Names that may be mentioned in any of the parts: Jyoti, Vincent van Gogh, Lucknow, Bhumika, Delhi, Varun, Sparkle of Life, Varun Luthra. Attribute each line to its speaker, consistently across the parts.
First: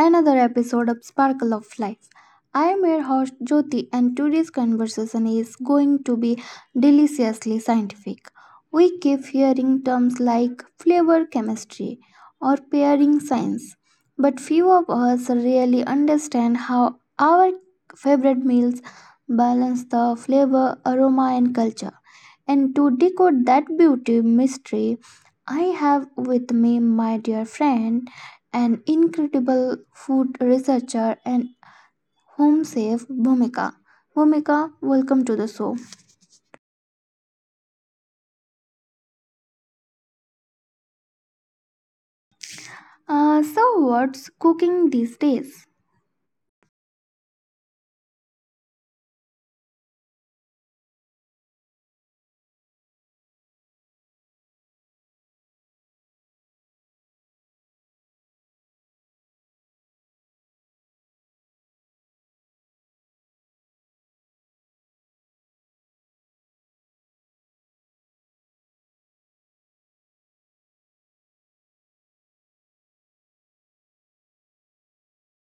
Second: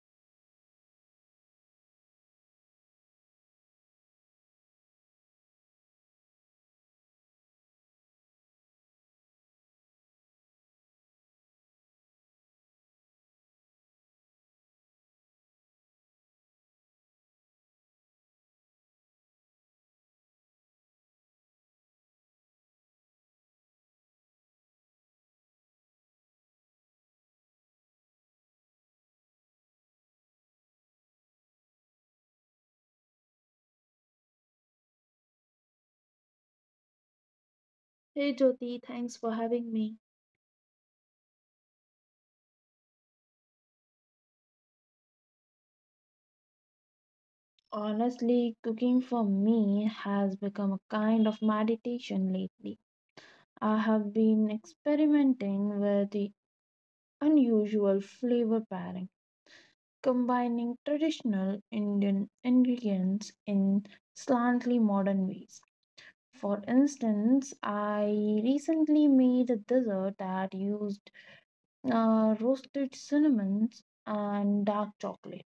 Speaker 1: another episode of Sparkle of Life. I am your host Jyoti and today's conversation is going to be deliciously scientific. We keep hearing terms like flavor chemistry or pairing science, but few of us really understand how our favorite meals balance the flavor, aroma and culture. And to decode that beauty mystery, I have with me my dear friend an incredible food researcher and home chef, Bhumika. Bhumika, welcome to the show.
Speaker 2: Hey Jyoti, thanks for having me.
Speaker 1: So, what's cooking these days?
Speaker 2: Honestly, cooking for me has become a kind of meditation lately. I have been experimenting with the unusual flavor pairing, combining traditional Indian ingredients in slightly modern ways. For instance, I recently made a dessert that used roasted cinnamons and dark chocolate.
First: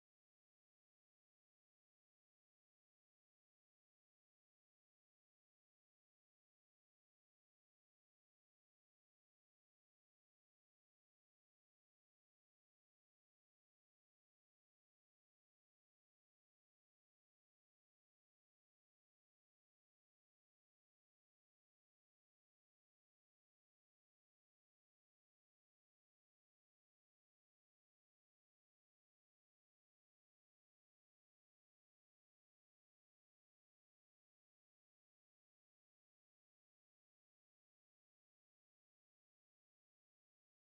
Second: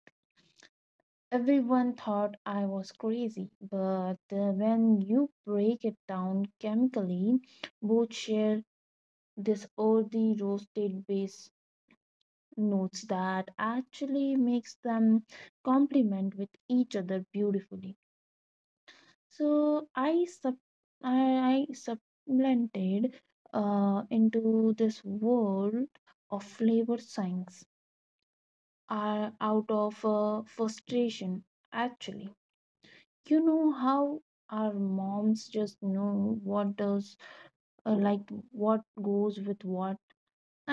Speaker 2: Everyone thought I was crazy, but when you break it down chemically, both share this earthy roasted base notes that actually makes them complement with each other beautifully. So I, I supplanted into this world of flavor science, out of frustration actually. You know how our moms just know what does, like, what goes with what.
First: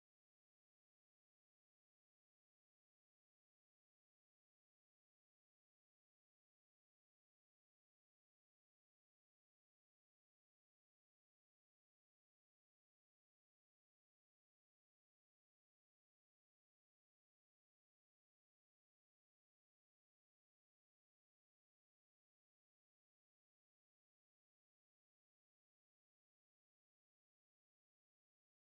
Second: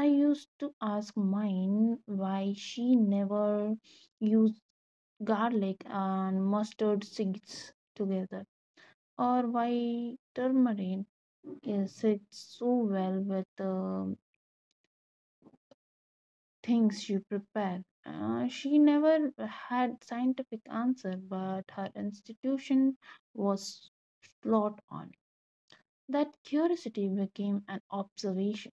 Speaker 2: I used to ask mine why she never used garlic and mustard seeds together, or why turmeric is sits so well with the things you prepare. She never had scientific answer, but her institution was spot on. That curiosity became an observation.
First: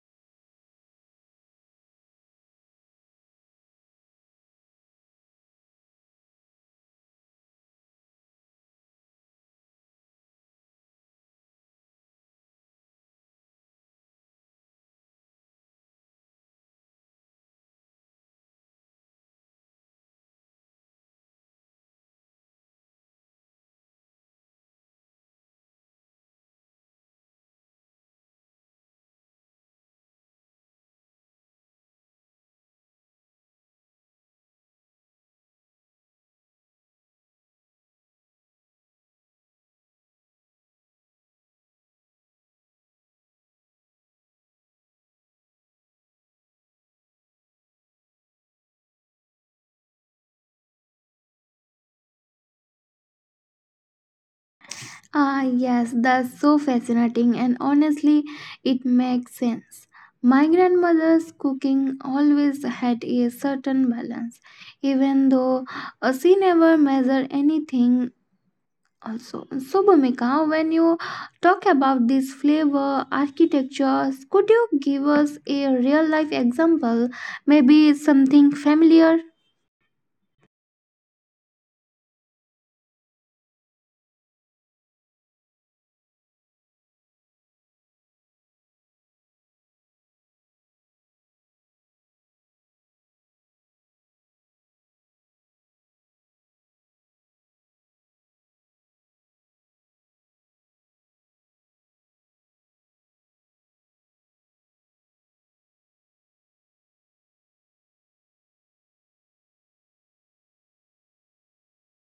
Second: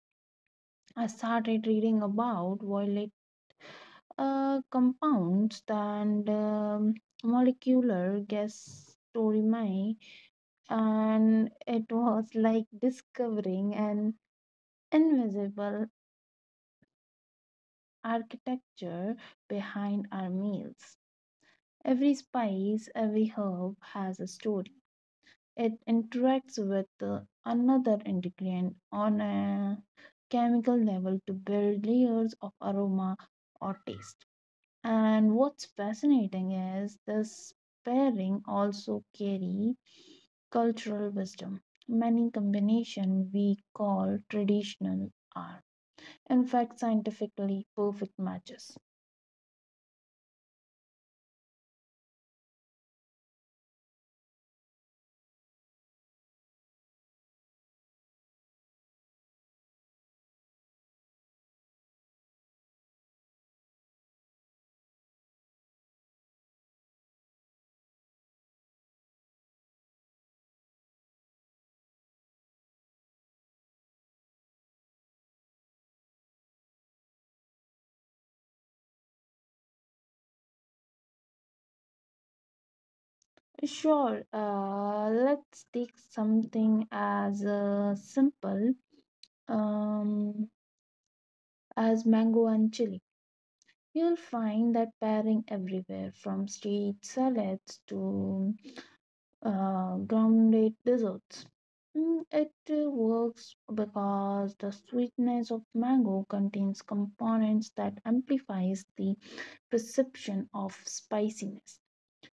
Speaker 2: I started reading about violet compounds and molecular gas storimi, and it was like discovering an invisible architecture behind our meals. Every spice, every herb has a story. It interacts with another ingredient on a chemical level to build layers of aroma or taste. And what's fascinating is this pairing also carry cultural wisdom. Many combination we call traditional are in fact scientifically perfect matches.
Speaker 1: Ah, yes, that's so fascinating, and honestly, it makes sense. My grandmother's cooking always had a certain balance, even though she never measured anything. Also, so Bhumika, when you talk about this flavor architectures, could you give us a real life example? Maybe something familiar?
Speaker 2: Sure, let's take something as simple. Um, as mango and chili. You'll find that pairing everywhere from street salads to grounded desserts. Mm, it works because the sweetness of mango contains components that amplifies the perception of spiciness,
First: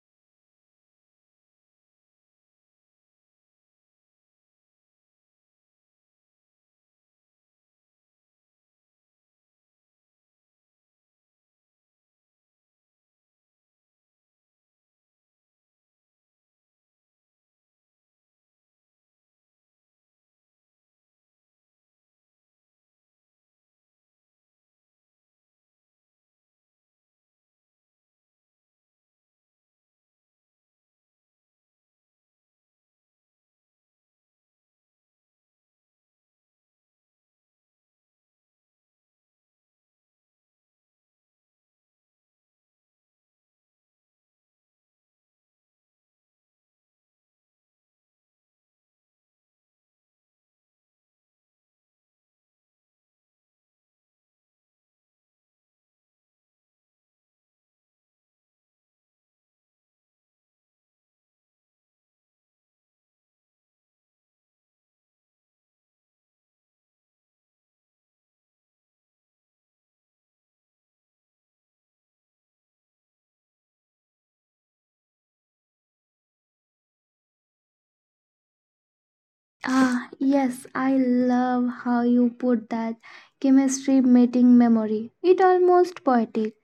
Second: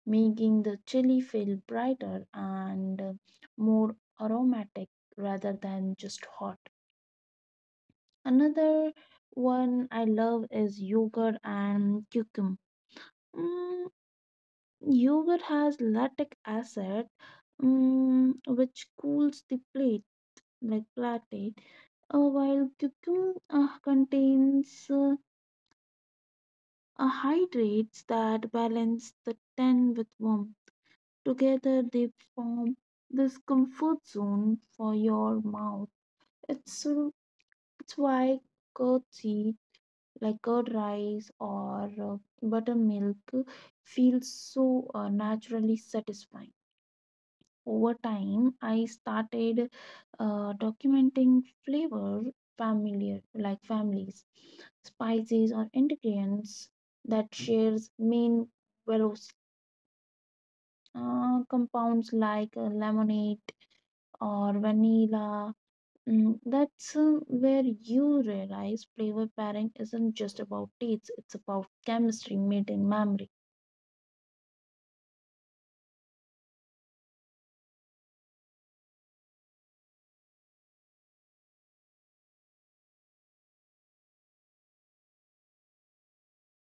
Speaker 2: making the chili feel brighter and more aromatic rather than just hot. Another one I love is yogurt and cucum. Mm, yogurt has lactic acid, mm, which cools the plate like platate, while cucum contains hydrates that balance the tan with warmth. Together, they form this comfort zone for your mouth. It's, uh, it's why curd curd rice, or buttermilk, feels so naturally satisfying. Over time, I started documenting flavor familiar like families, spices or ingredients that shares main velos compounds like lemonade or vanilla. Mm, that's where you realize flavor pairing isn't just about taste, it's about chemistry made in memory.
Speaker 1: Ah, yes, I love how you put that chemistry meeting memory. It almost poetic.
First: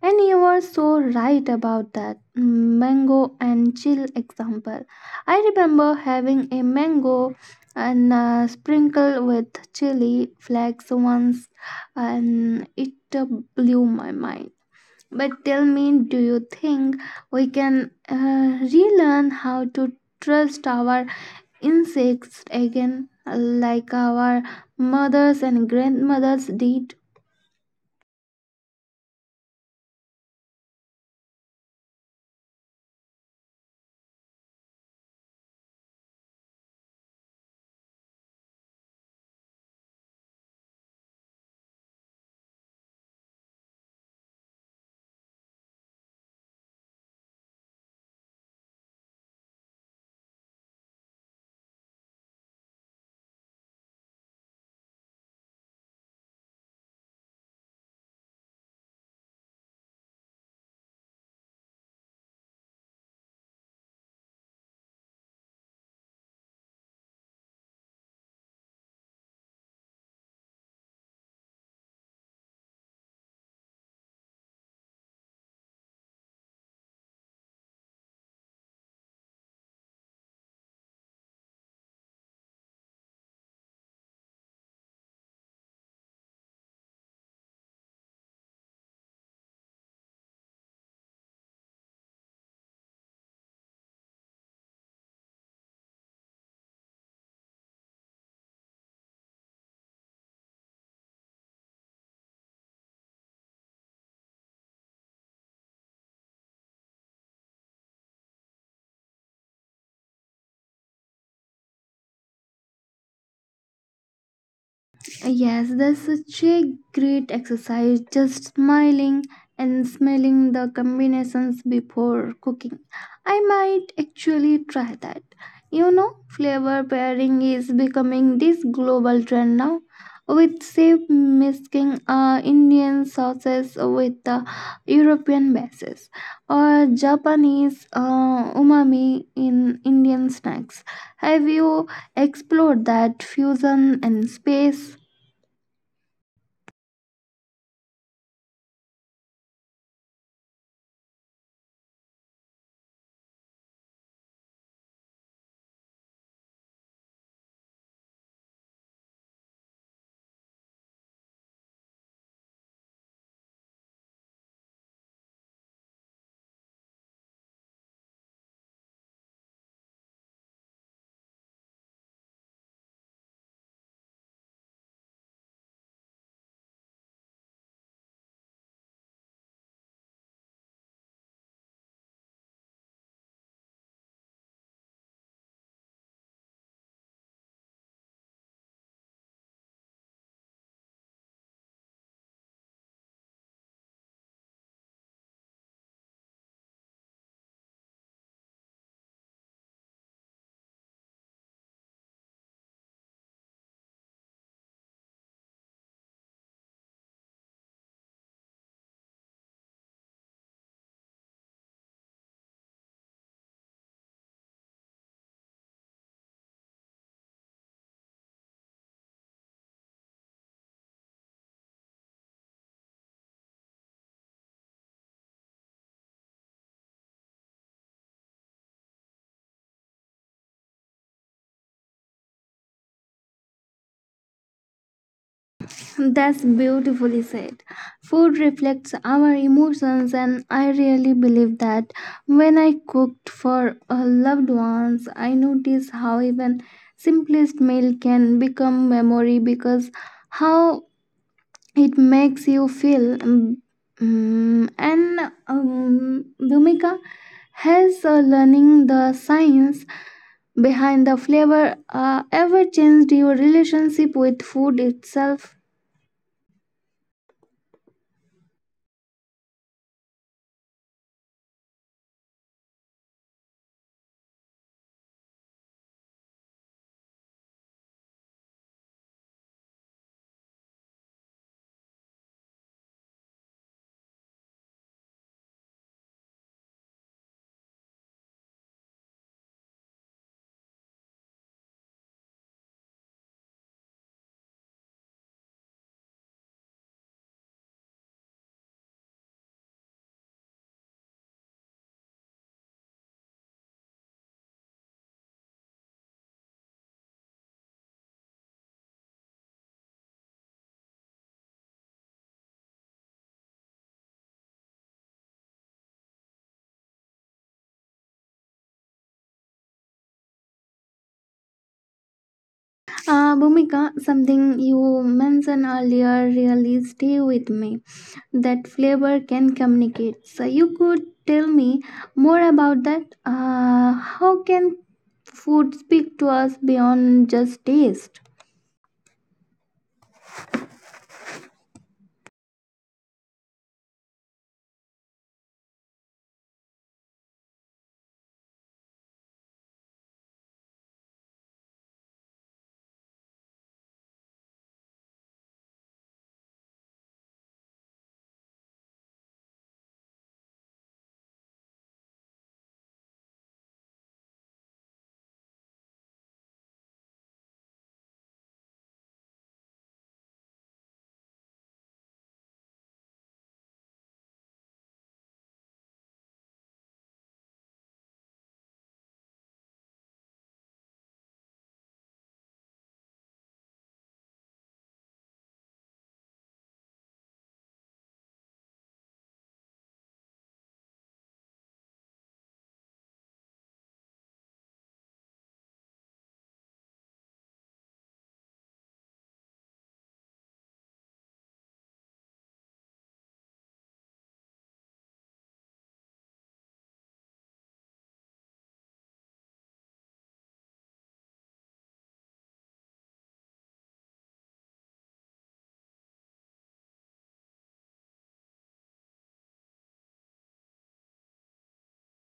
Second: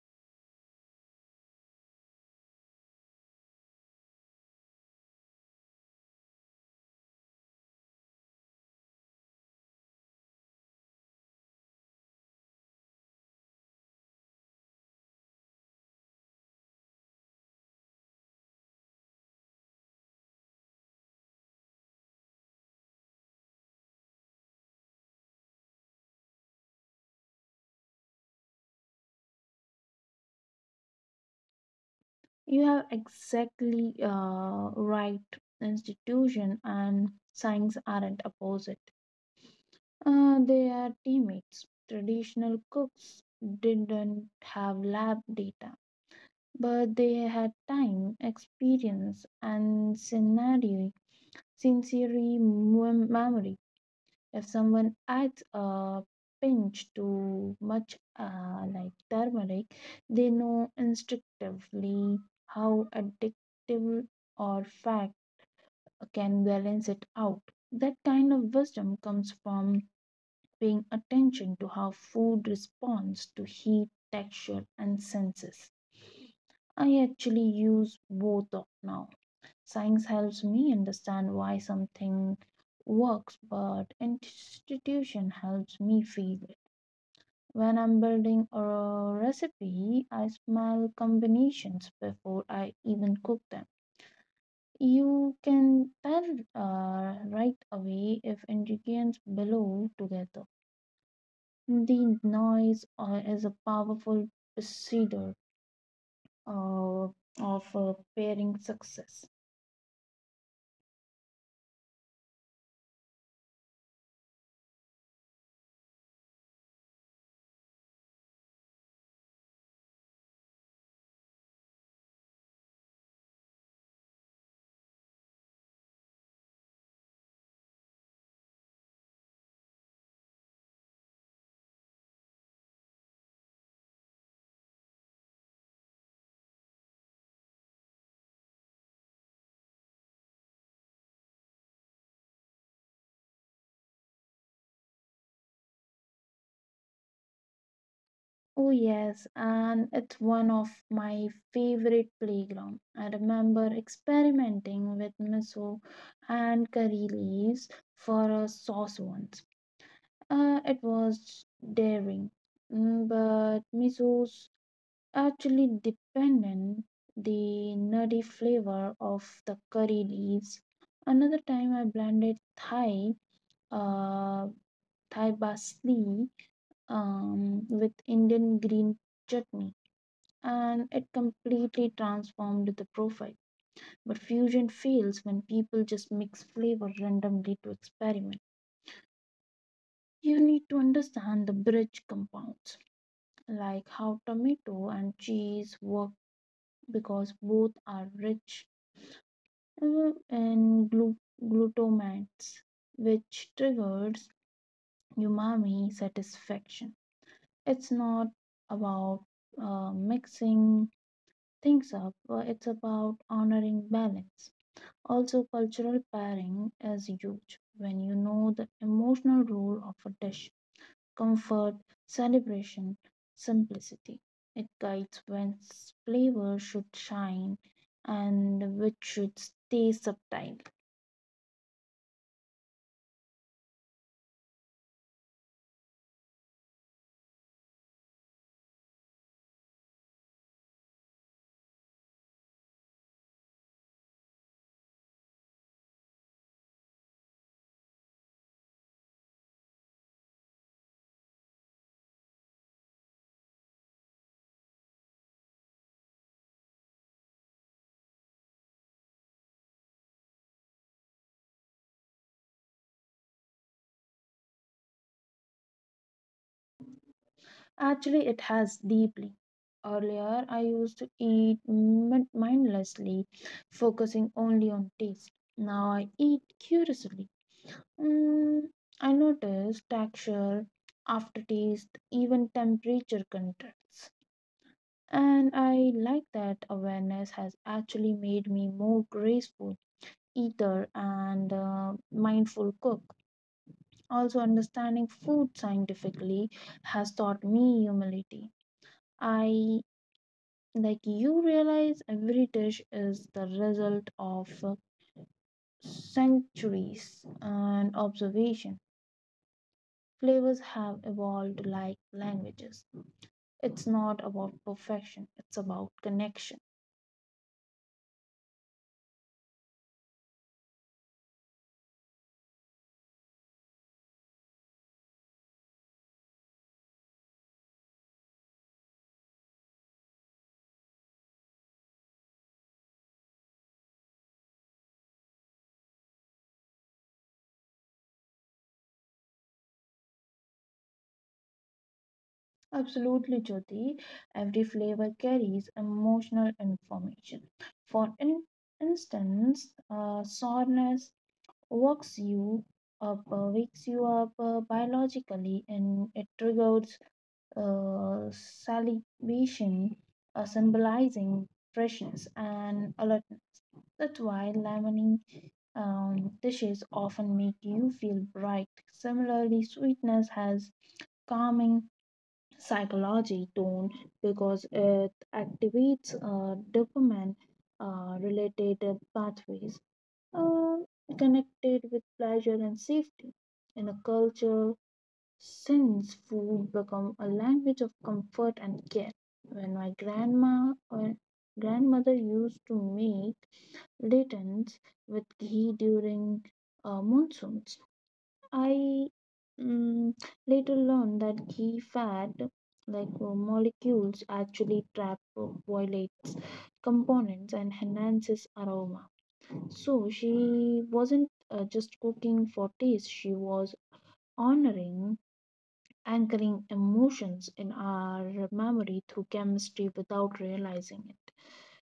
Speaker 1: And you were so right about that mango and chill example. I remember having a mango and sprinkle with chili flakes once, and it blew my mind. But tell me, do you think we can relearn how to trust our insects again, like our mothers and grandmothers did?
Speaker 2: You have exactly right. Institution and science aren't opposite, they are teammates. Traditional cooks didn't have lab data, but they had time, experience, and scenario, sensory memory. If someone adds a pinch too much, like turmeric, they know instinctively how addictive or fat can balance it out. That kind of wisdom comes from paying attention to how food responds to heat, texture, and senses. I actually use both of now. Science helps me understand why something works, but institution helps me feel it. When I'm building a recipe, I smell combinations before I even cook them. You can tell right away if ingredients belong together. The noise is a powerful procedure uh, of pairing success.
Speaker 1: Yes, that's such a great exercise. Just smiling and smelling the combinations before cooking. I might actually try that. You know, flavor pairing is becoming this global trend now, with say mixing Indian sauces with European bases or Japanese umami in Indian snacks. Have you explored that fusion in space?
Speaker 2: Oh yes, and it's one of my favorite playground. I remember experimenting with miso and curry leaves for a sauce once. It was daring. Mm, but miso's actually dependent the nutty flavor of the curry leaves. Another time I blended uh, Thai parsley with Indian green chutney, and it completely transformed the profile. But fusion fails when people just mix flavor randomly to experiment. You need to understand the bridge compounds, like how tomato and cheese work because both are rich in glutamates, which triggers umami satisfaction. It's not about mixing things up, it's about honoring balance. Also, cultural pairing is huge when you know the emotional role of a dish: comfort, celebration, simplicity. It guides when flavor should shine and which should stay subtle.
Speaker 1: That's beautifully said. Food reflects our emotions, and I really believe that when I cooked for loved ones, I noticed how even simplest meal can become memory because how it makes you feel. And Bhumika has learning the science behind the flavor ever changed your relationship with food itself.
Speaker 2: Actually, it has deeply. Earlier, I used to eat mindlessly, focusing only on taste. Now I eat curiously. Mm, I noticed texture, aftertaste, even temperature contrasts. And I like that awareness has actually made me more graceful eater and mindful cook. Also, understanding food scientifically has taught me humility. I like you realize every dish is the result of centuries and observation. Flavors have evolved like languages. It's not about perfection, it's about connection.
Speaker 1: Bhumika, something you mentioned earlier really stay with me. That flavor can communicate. So you could tell me more about that. How can food speak to us beyond just taste?
Speaker 2: Absolutely, Jyoti. Every flavor carries emotional information. For instance, sourness works you up, wakes you up biologically, and it triggers salivation, symbolizing freshness and alertness. That's why lemony dishes often make you feel bright. Similarly, sweetness has calming psychology tone because it activates dopamine related pathways uh, connected with pleasure and safety. In a culture, since food become a language of comfort and care. When my grandma or grandmother used to make returns with ghee during monsoons. I, mm, later learned that ghee fat, like molecules, actually trap violates components and enhances aroma. So she wasn't just cooking for taste; she was honoring, anchoring emotions in our memory through chemistry without realizing it.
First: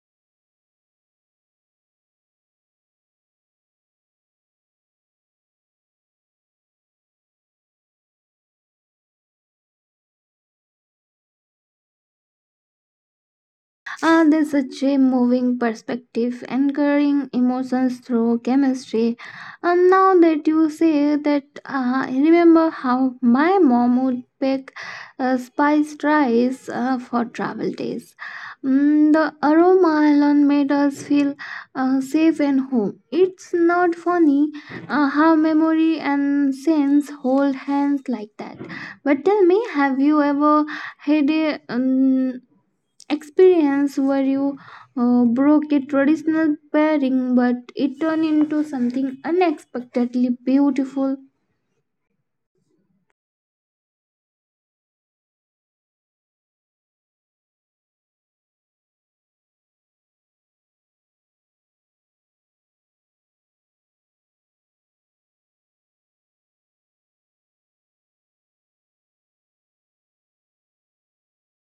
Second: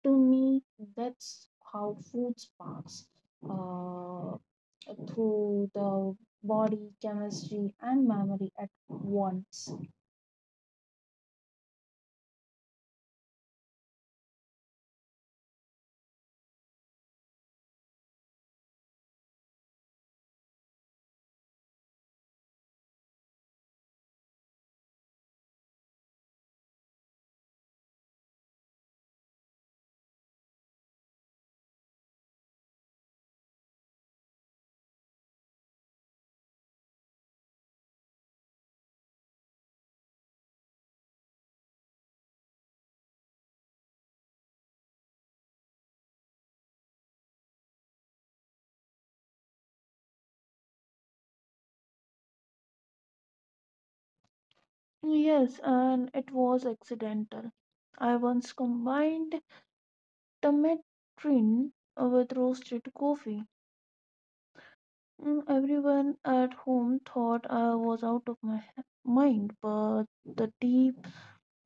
Speaker 2: To me, that's how food sparks uh, through the body, chemistry, and memory at once.
Speaker 1: There's such a moving perspective, anchoring emotions through chemistry. And now that you say that, I remember how my mom would bake spiced rice for travel days. Mm, the aroma alone made us feel safe and home. It's not funny how memory and sense hold hands like that. But tell me, have you ever had a experience where you broke a traditional pairing but it turned into something unexpectedly beautiful.
Speaker 2: Yes, and it was accidental. I once combined tamarind with roasted coffee. Mm, everyone at home thought I was out of my mind, but the tea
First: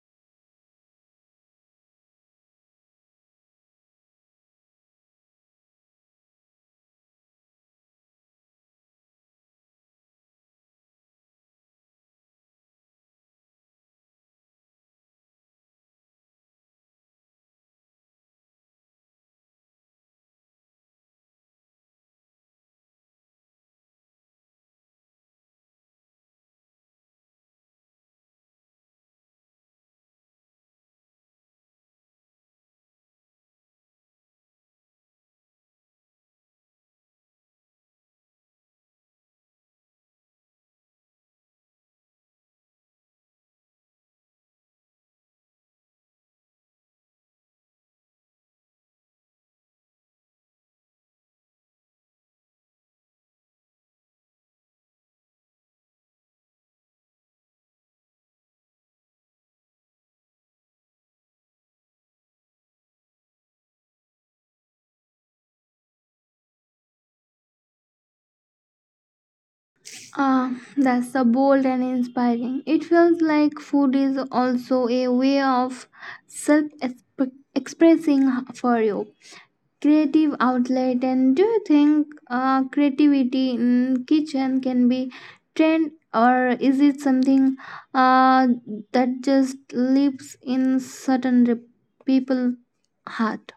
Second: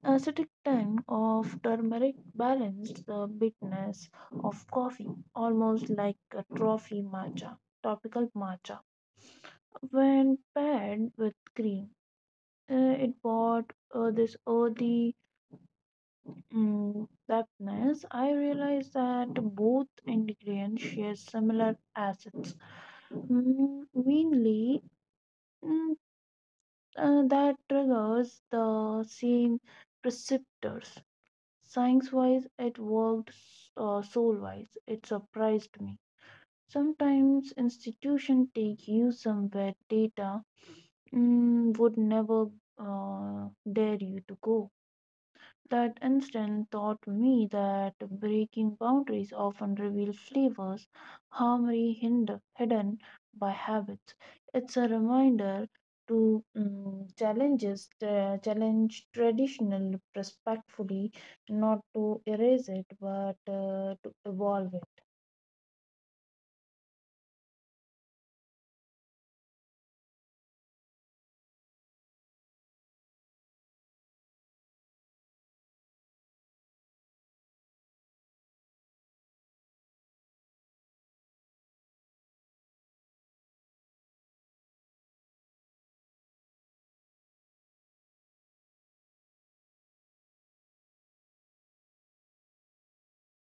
Speaker 2: acidic tang of turmeric balanced the bitterness of coffee, almost like a trophy matcha, topical matcha. When paired with cream, uh, it brought this earthy mm depthness. I realized that both ingredients share similar acids, mainly mm, that triggers the same receptors. Science wise, it worked, soul wise. It surprised me. Sometimes institutions take you somewhere data, mm, would never dare you to go. That instant taught me that breaking boundaries often reveal flavors harmony hidden by habits. It's a reminder to challenge traditional respectfully, not to erase it, but to evolve it.
Speaker 1: Ah, that's so bold and inspiring. It feels like food is also a way of self expressing for you. Creative outlet, and do you think creativity in kitchen can be trained, or is it something uh, that just lives in certain people heart?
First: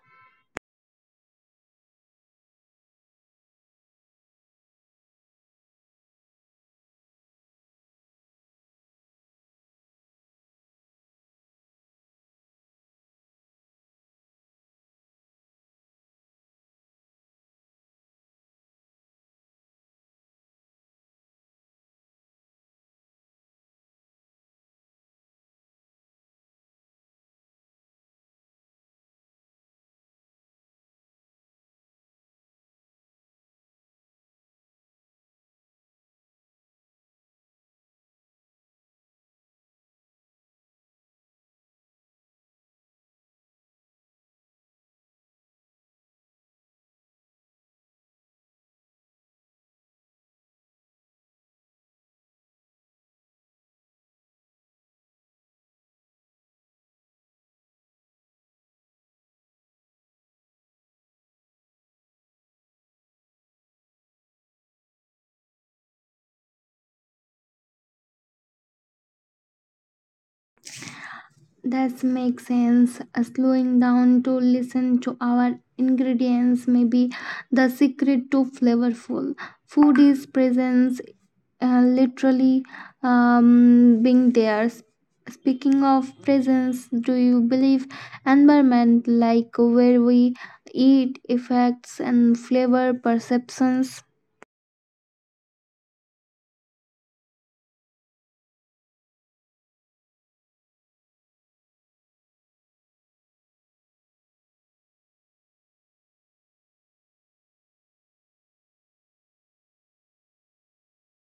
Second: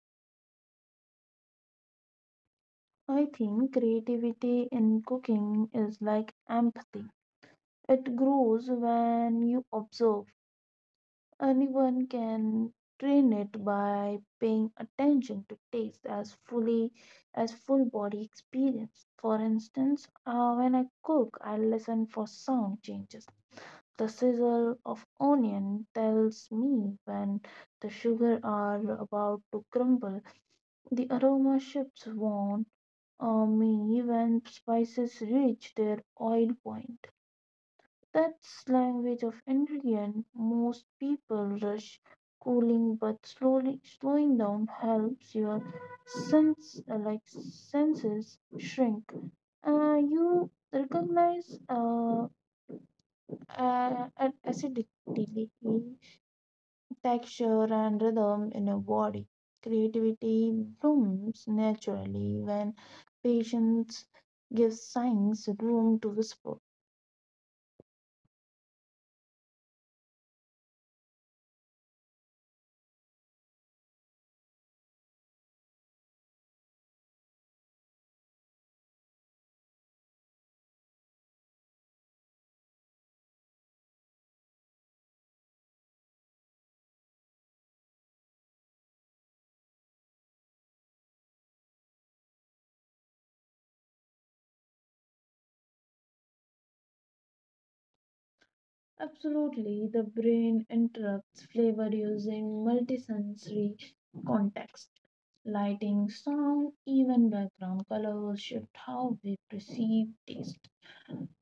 Speaker 2: I think creativity in cooking is like empathy. It grows when you observe. Anyone can train it by paying attention to taste as fully as full body experience. For instance, when I cook, I listen for sound changes. The sizzle of onion tells me when the sugar are about to crumble. The aroma shifts warn me when spices reach their oil point. That's language of ingredient. Most people rush cooling, but slowly slowing down helps your sense, senses, shrink. You recognize an acidity, texture, and rhythm in a body. Creativity blooms naturally when patience gives signs room to whisper.
Speaker 1: That makes sense. Slowing down to listen to our ingredients may be the secret to flavorful food is presence, literally being there. Speaking of presence, do you believe environment like where we eat effects and flavor perceptions?
Speaker 2: Absolutely, the brain interprets flavor using multisensory context. Lighting, sound, even background colors shift how we perceive taste.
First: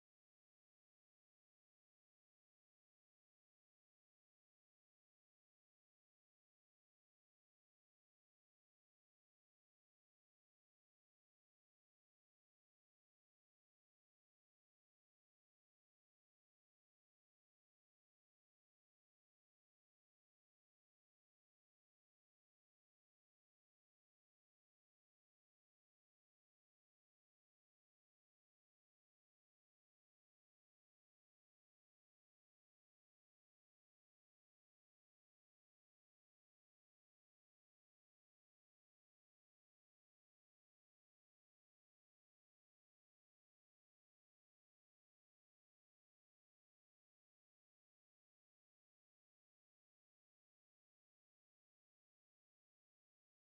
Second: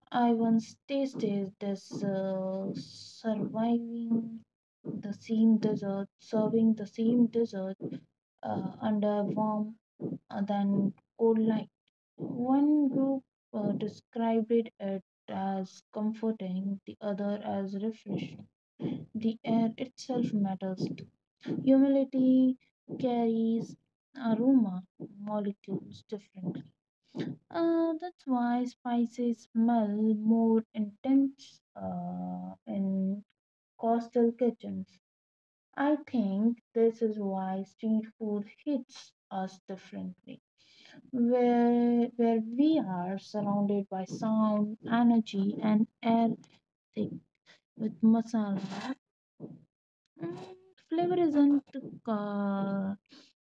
Speaker 2: I once tasted this, surviving the same dessert, serving the same dessert under warm than cold light. One group described it as comforting, the other as refreshing. The air itself matters. Humidity carries aroma molecules differently. That's why spices smell more intense in coastal kitchens. I think this is why street food hits us differently. Where we are surrounded by sound, energy, and air thick with masala. Mm, flavor isn't uh,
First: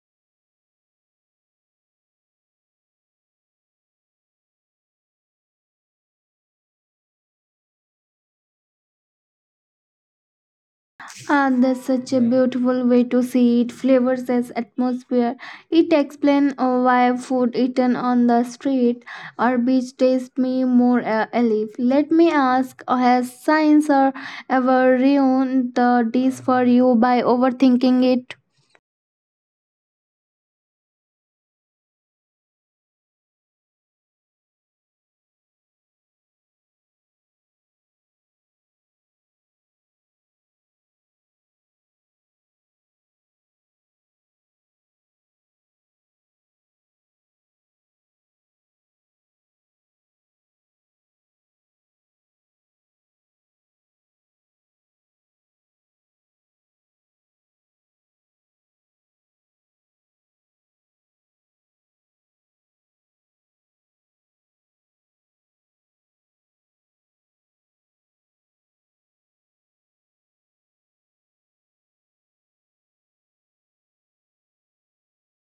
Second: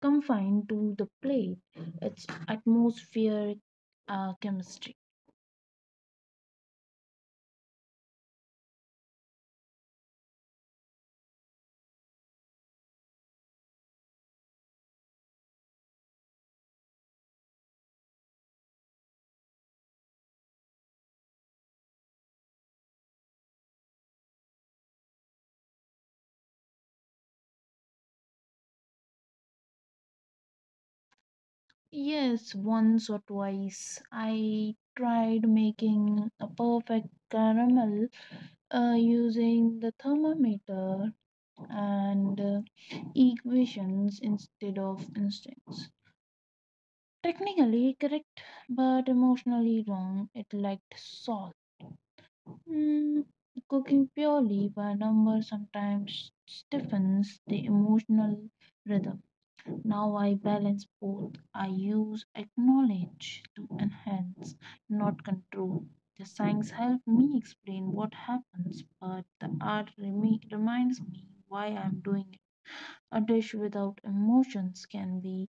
Speaker 2: confined to the plate, it's atmospheric chemistry.
Speaker 1: Ah, that's such a beautiful way to see it. Flavors as atmosphere. It explains why food eaten on the street or beach tastes me more alive. Let me ask: has science or ever ruined the dish for you by overthinking it?
Speaker 2: Yes, once or twice I tried making a perfect caramel using the thermometer and equations instead of instincts. Technically correct, but emotionally wrong. It lacked sauce. Mm, cooking purely by number sometimes stiffens the emotional rhythm. Now I balance both. I use acknowledge to enhance, not control. The signs help me explain what happens, but the art reminds me why I'm doing it. A dish without emotions can be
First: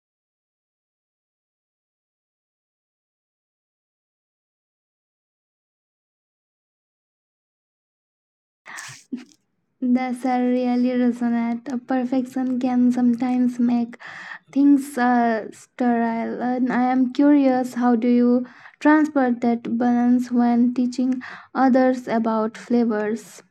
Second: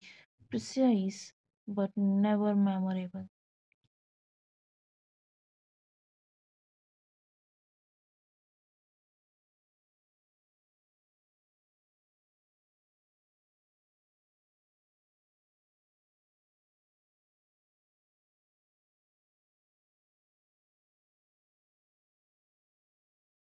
Speaker 2: precise but never memorable.
Speaker 1: That's a really resonate. Perfection can sometimes make things sterile. And I am curious, how do you transport that balance when teaching others about flavors?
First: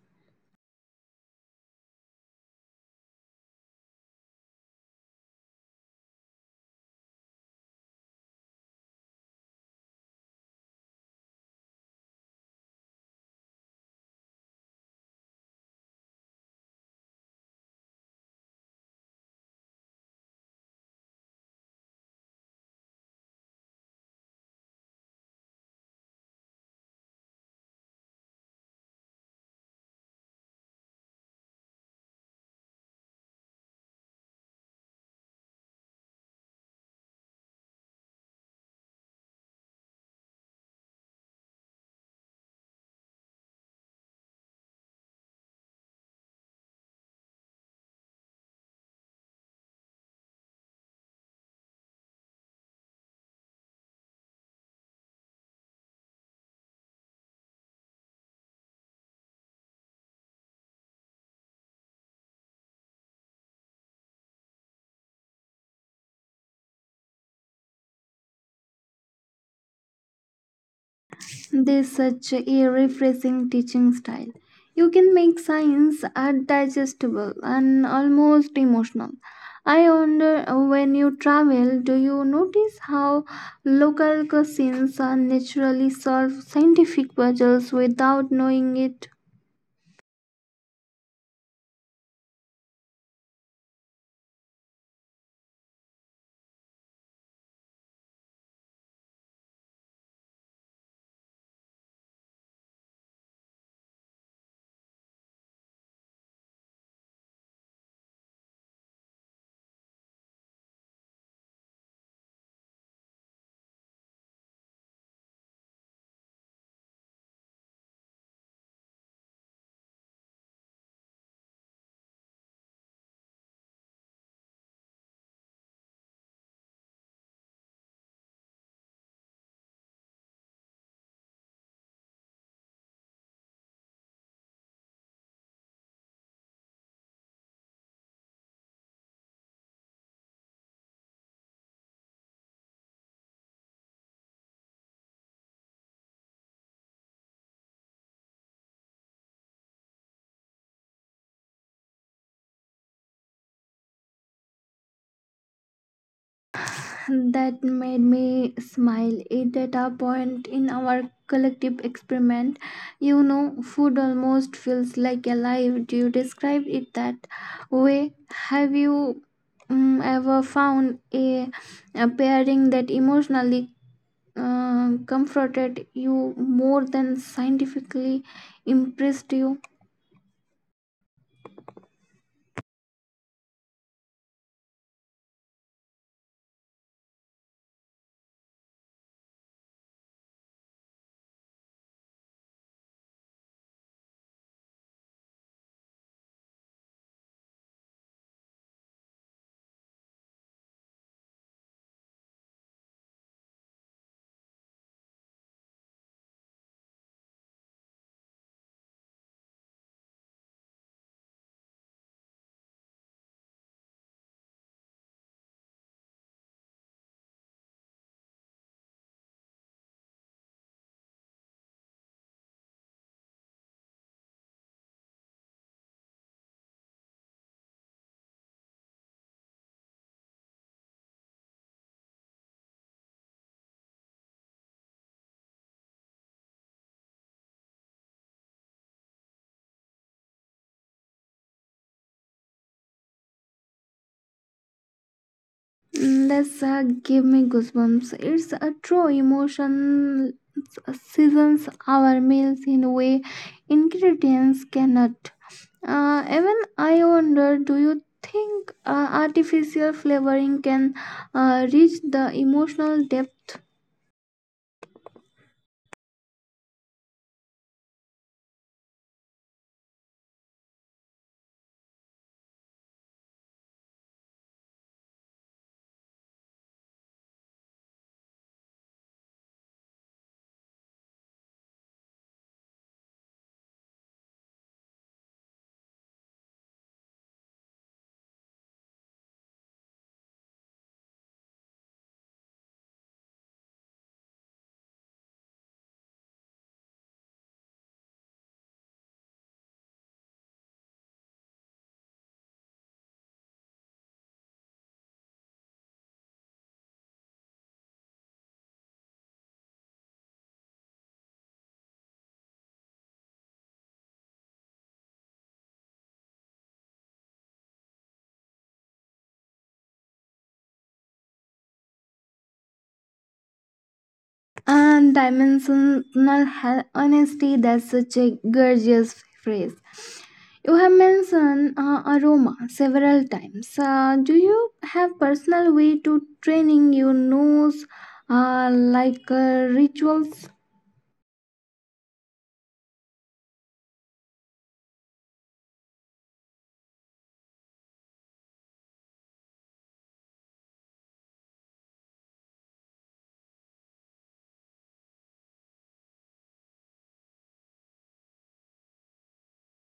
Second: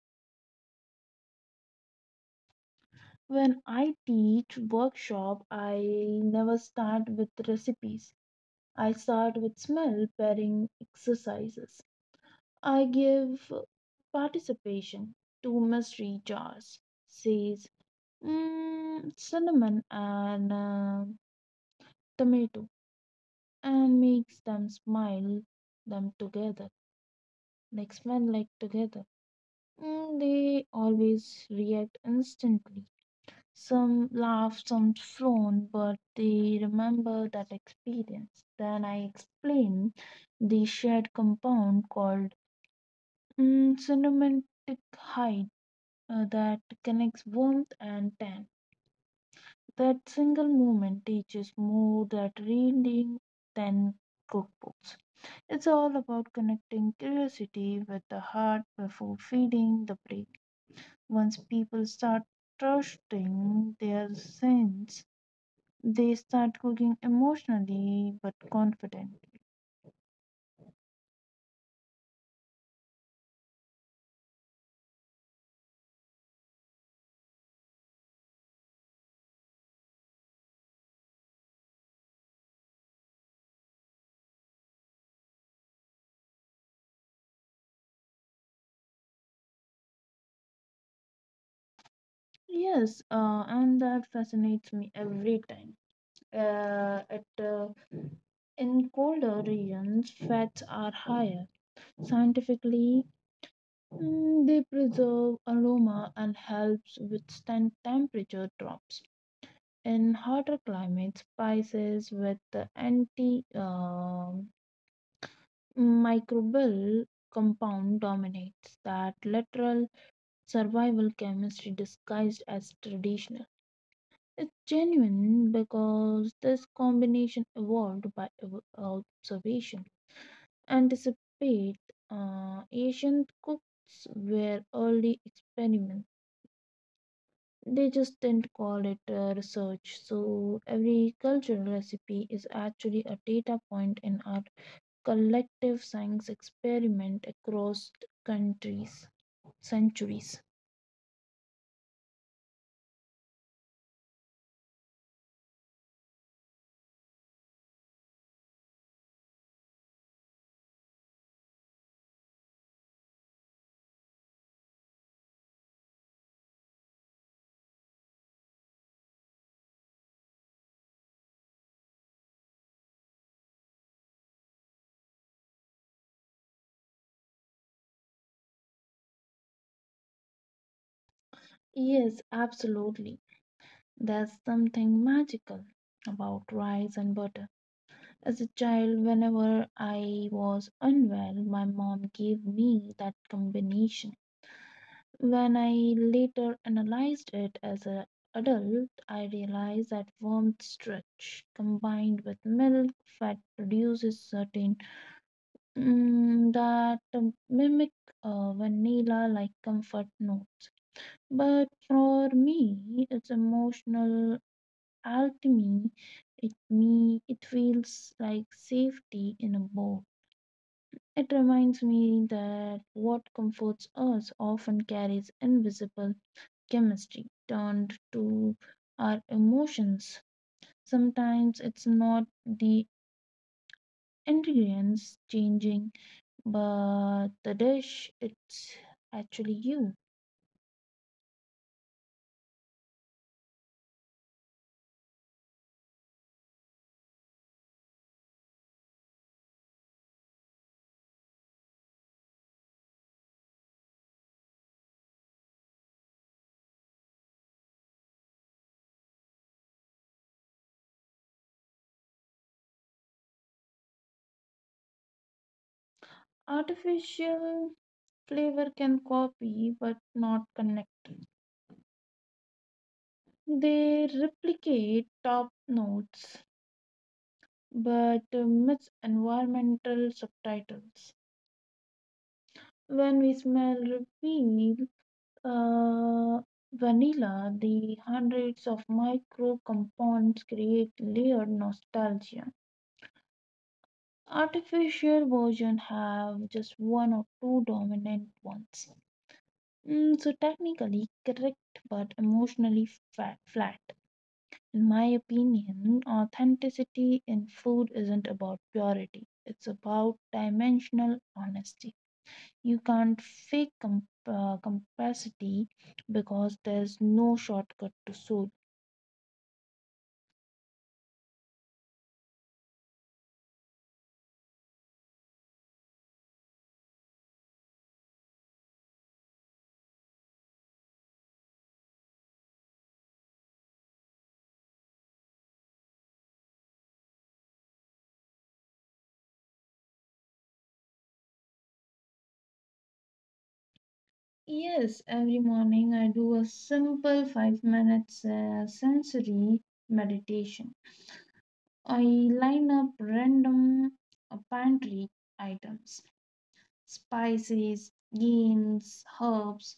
Speaker 2: When I teach workshop, I never start with recipes. I start with smell pairing exercises. I give participation to mystery jars. Says, mm, cinnamon and tomato, and makes them smile them together. Like smell like together. Mm, they always react instantly. Some laughed, some frowned, but they remember that experience. Then I explained the shared compound called, mm, cinematic height that connects warmth and tan. That single moment teaches more than reading than cookbooks. It's all about connecting curiosity with the heart before feeding the brain. Once people start trusting their sense, they start cooking emotionally but confident.
Speaker 1: There's such a refreshing teaching style. You can make science digestible and almost emotional. I wonder when you travel, do you notice how local cuisines are naturally solve scientific puzzles without knowing it?
Speaker 2: Yes, and that fascinates me every time. It In colder regions, fats are higher. Scientifically, mm, they preserve aroma and helps withstand temperature drops. In hotter climates, spices with the anti microbial compound dominates that literal survival chemistry disguised as traditional. It's genuine because this combination evolved by observation. Anticipate Asian cooks were early experiments. They just didn't call it research. So every cultural recipe is actually a data point in our collective science experiment across countries, centuries.
Speaker 1: That made me smile. It at a point in our collective experiment. You know, food almost feels like alive. Do you describe it that way? Have you ever found a pairing that emotionally comforted you more than scientifically impressed you?
Speaker 2: Yes, absolutely. There's something magical about rice and butter. As a child, whenever I was unwell, my mom gave me that combination. When I later analyzed it as an adult, I realized that warmth stretch combined with milk fat produces certain, mm, that mimic a vanilla like comfort note. But for me, it's emotional alchemy. It me it feels like safety in a bow. It reminds me that what comforts us often carries invisible chemistry turned to our emotions. Sometimes it's not the ingredients changing, but the dish it's actually you.
Speaker 1: That's give me goosebumps. It's a true emotion seasons our meals in a way ingredients cannot. Even I wonder, do you think artificial flavoring can reach the emotional depth
Speaker 2: Artificial flavor can copy but not connect. They replicate top notes but miss environmental subtitles. When we smell reveal uh, vanilla, the hundreds of micro compounds create layered nostalgia. Artificial versions have just one or two dominant ones. Mm, so technically correct but emotionally flat. In my opinion, authenticity in food isn't about purity, it's about dimensional honesty. You can't fake complexity because there's no shortcut to soul.
Speaker 1: and dimensional honesty? That's such a gorgeous phrase. You have mentioned aroma several times. Do you have personal way to training your nose like rituals?
Speaker 2: Yes, every morning I do a simple 5 minutes sensory meditation. I line up random pantry items: spices, greens, herbs,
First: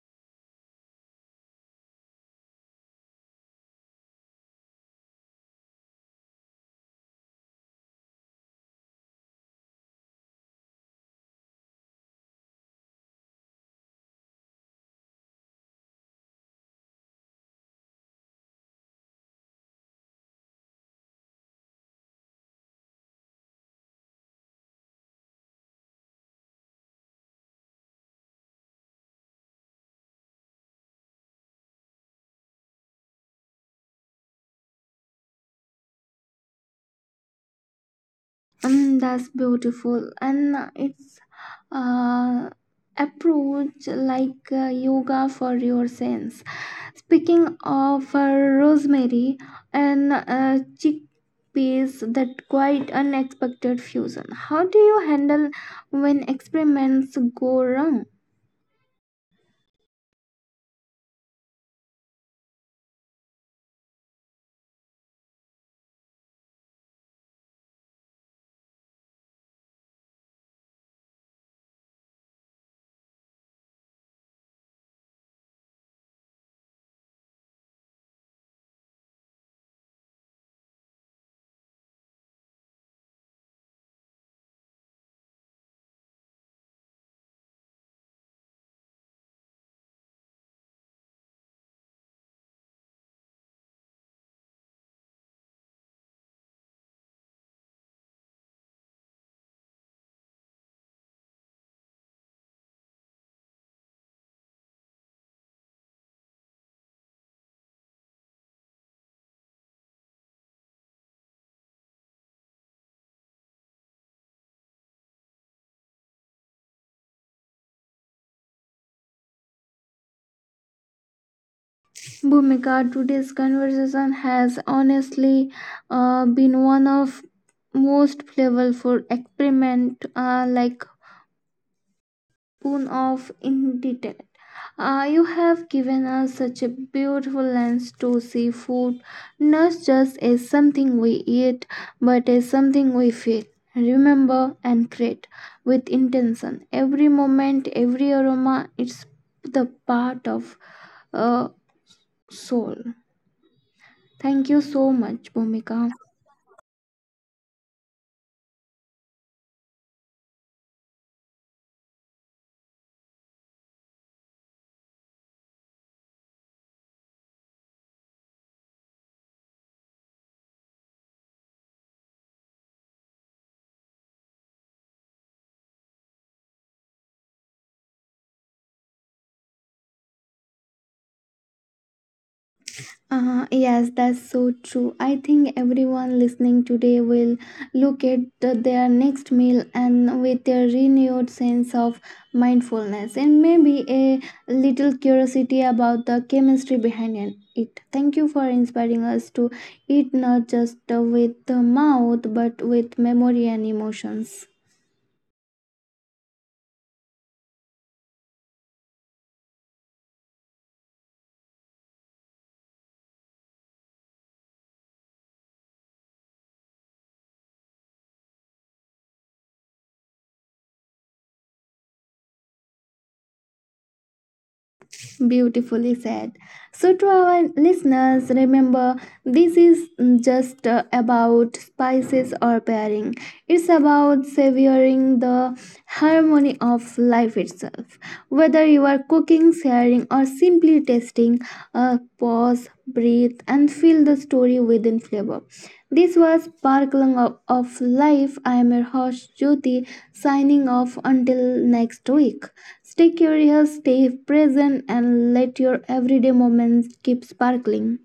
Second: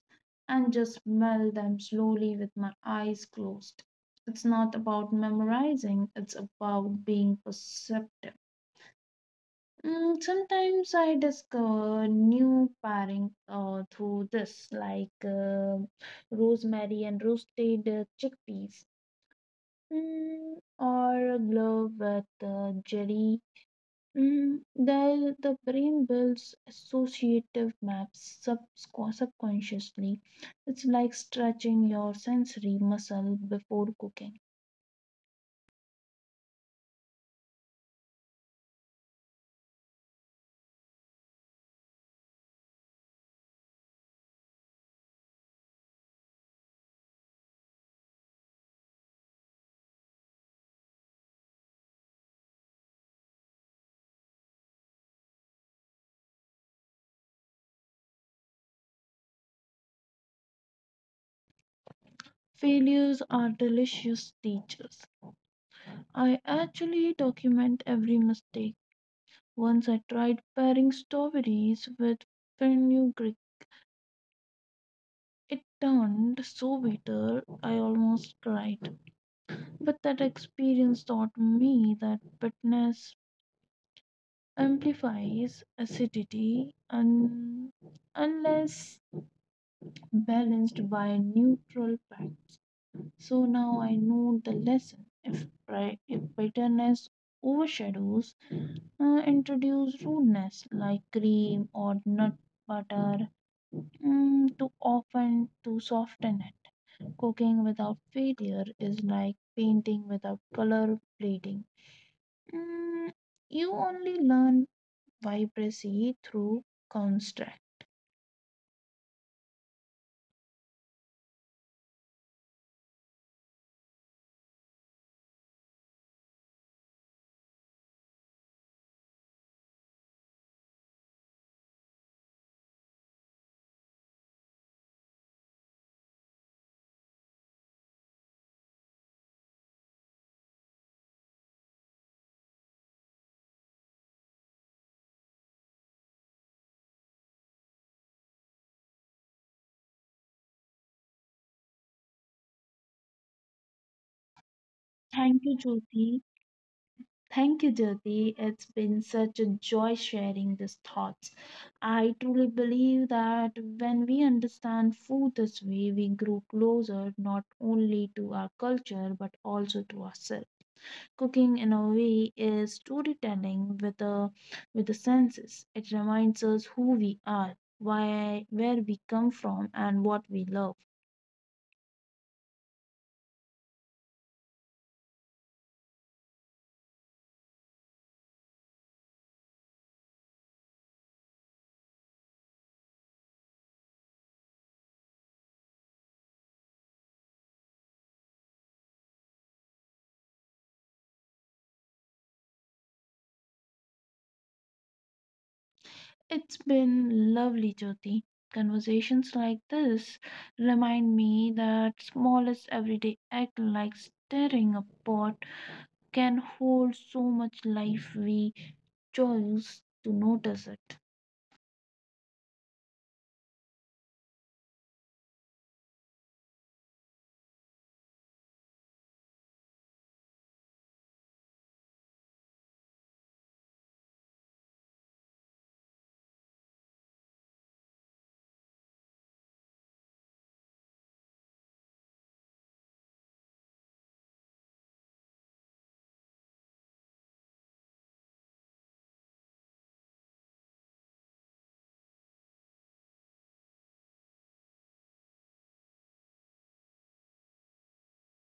Speaker 2: and just smell them slowly with my eyes closed. It's not about memorizing, it's about being perceptive. Mm, sometimes I discover new pairing through this, like rosemary and roasted chickpeas, mm, or a glove with jelly. Mm, the brain builds associative maps subconsciously. It's like stretching your sensory muscle before cooking.
Speaker 1: That's beautiful, and it's uh, approach like yoga for your sense. Speaking of rosemary and chickpeas, that quite unexpected fusion. How do you handle when experiments go wrong?
Speaker 2: Failures are delicious teachers. I actually document every mistake. Once I tried pairing strawberries with fenugreek. It turned so bitter I almost cried. But that experience taught me that bitterness amplifies acidity unless balanced by neutral facts. So now I know the lesson. If bitterness overshadows, introduce rudeness like cream or nut butter, mm, to often to soften it. Cooking without failure is like painting without color bleeding. Mm, you only learn vibrancy through construct.
Speaker 1: Bhumika, today's conversation has honestly been one of most flavorful experiment, like spoon of in. Ah, you have given us such a beautiful lens to see food not just as something we eat, but as something we feel, remember, and create with intention. Every moment, every aroma, it's the part of a soul. Thank you so much,
Speaker 2: Thank you,
Speaker 1: Bhumika.
Speaker 2: Jyoti. Thank you, Jyoti. It's been such a joy sharing these thoughts. I truly believe that when we understand food this way, we grow closer not only to our culture but also to ourselves. Cooking, in a way, is storytelling with the senses. It reminds us who we are, why, where we come from, and what we love.
Speaker 1: Yes, that's so true. I think everyone listening today will look at their next meal and with a renewed sense of mindfulness and maybe a little curiosity about the chemistry behind it. It. Thank you for inspiring us to eat not just with the mouth but with memory and emotions.
Speaker 2: It's been lovely, Jyoti. Conversations like this remind me that smallest everyday act like stirring a pot can hold so much life we choose to notice it.
Speaker 1: Beautifully said. So, to our listeners, remember this is just about spices or pairing. It's about savoring the harmony of life itself. Whether you are cooking, sharing, or simply tasting, pause, breathe, and feel the story within flavor. This was Sparkling of Life. I am your host Jyoti, signing off until next week. Stay curious, stay present, and let your everyday moments keep sparkling.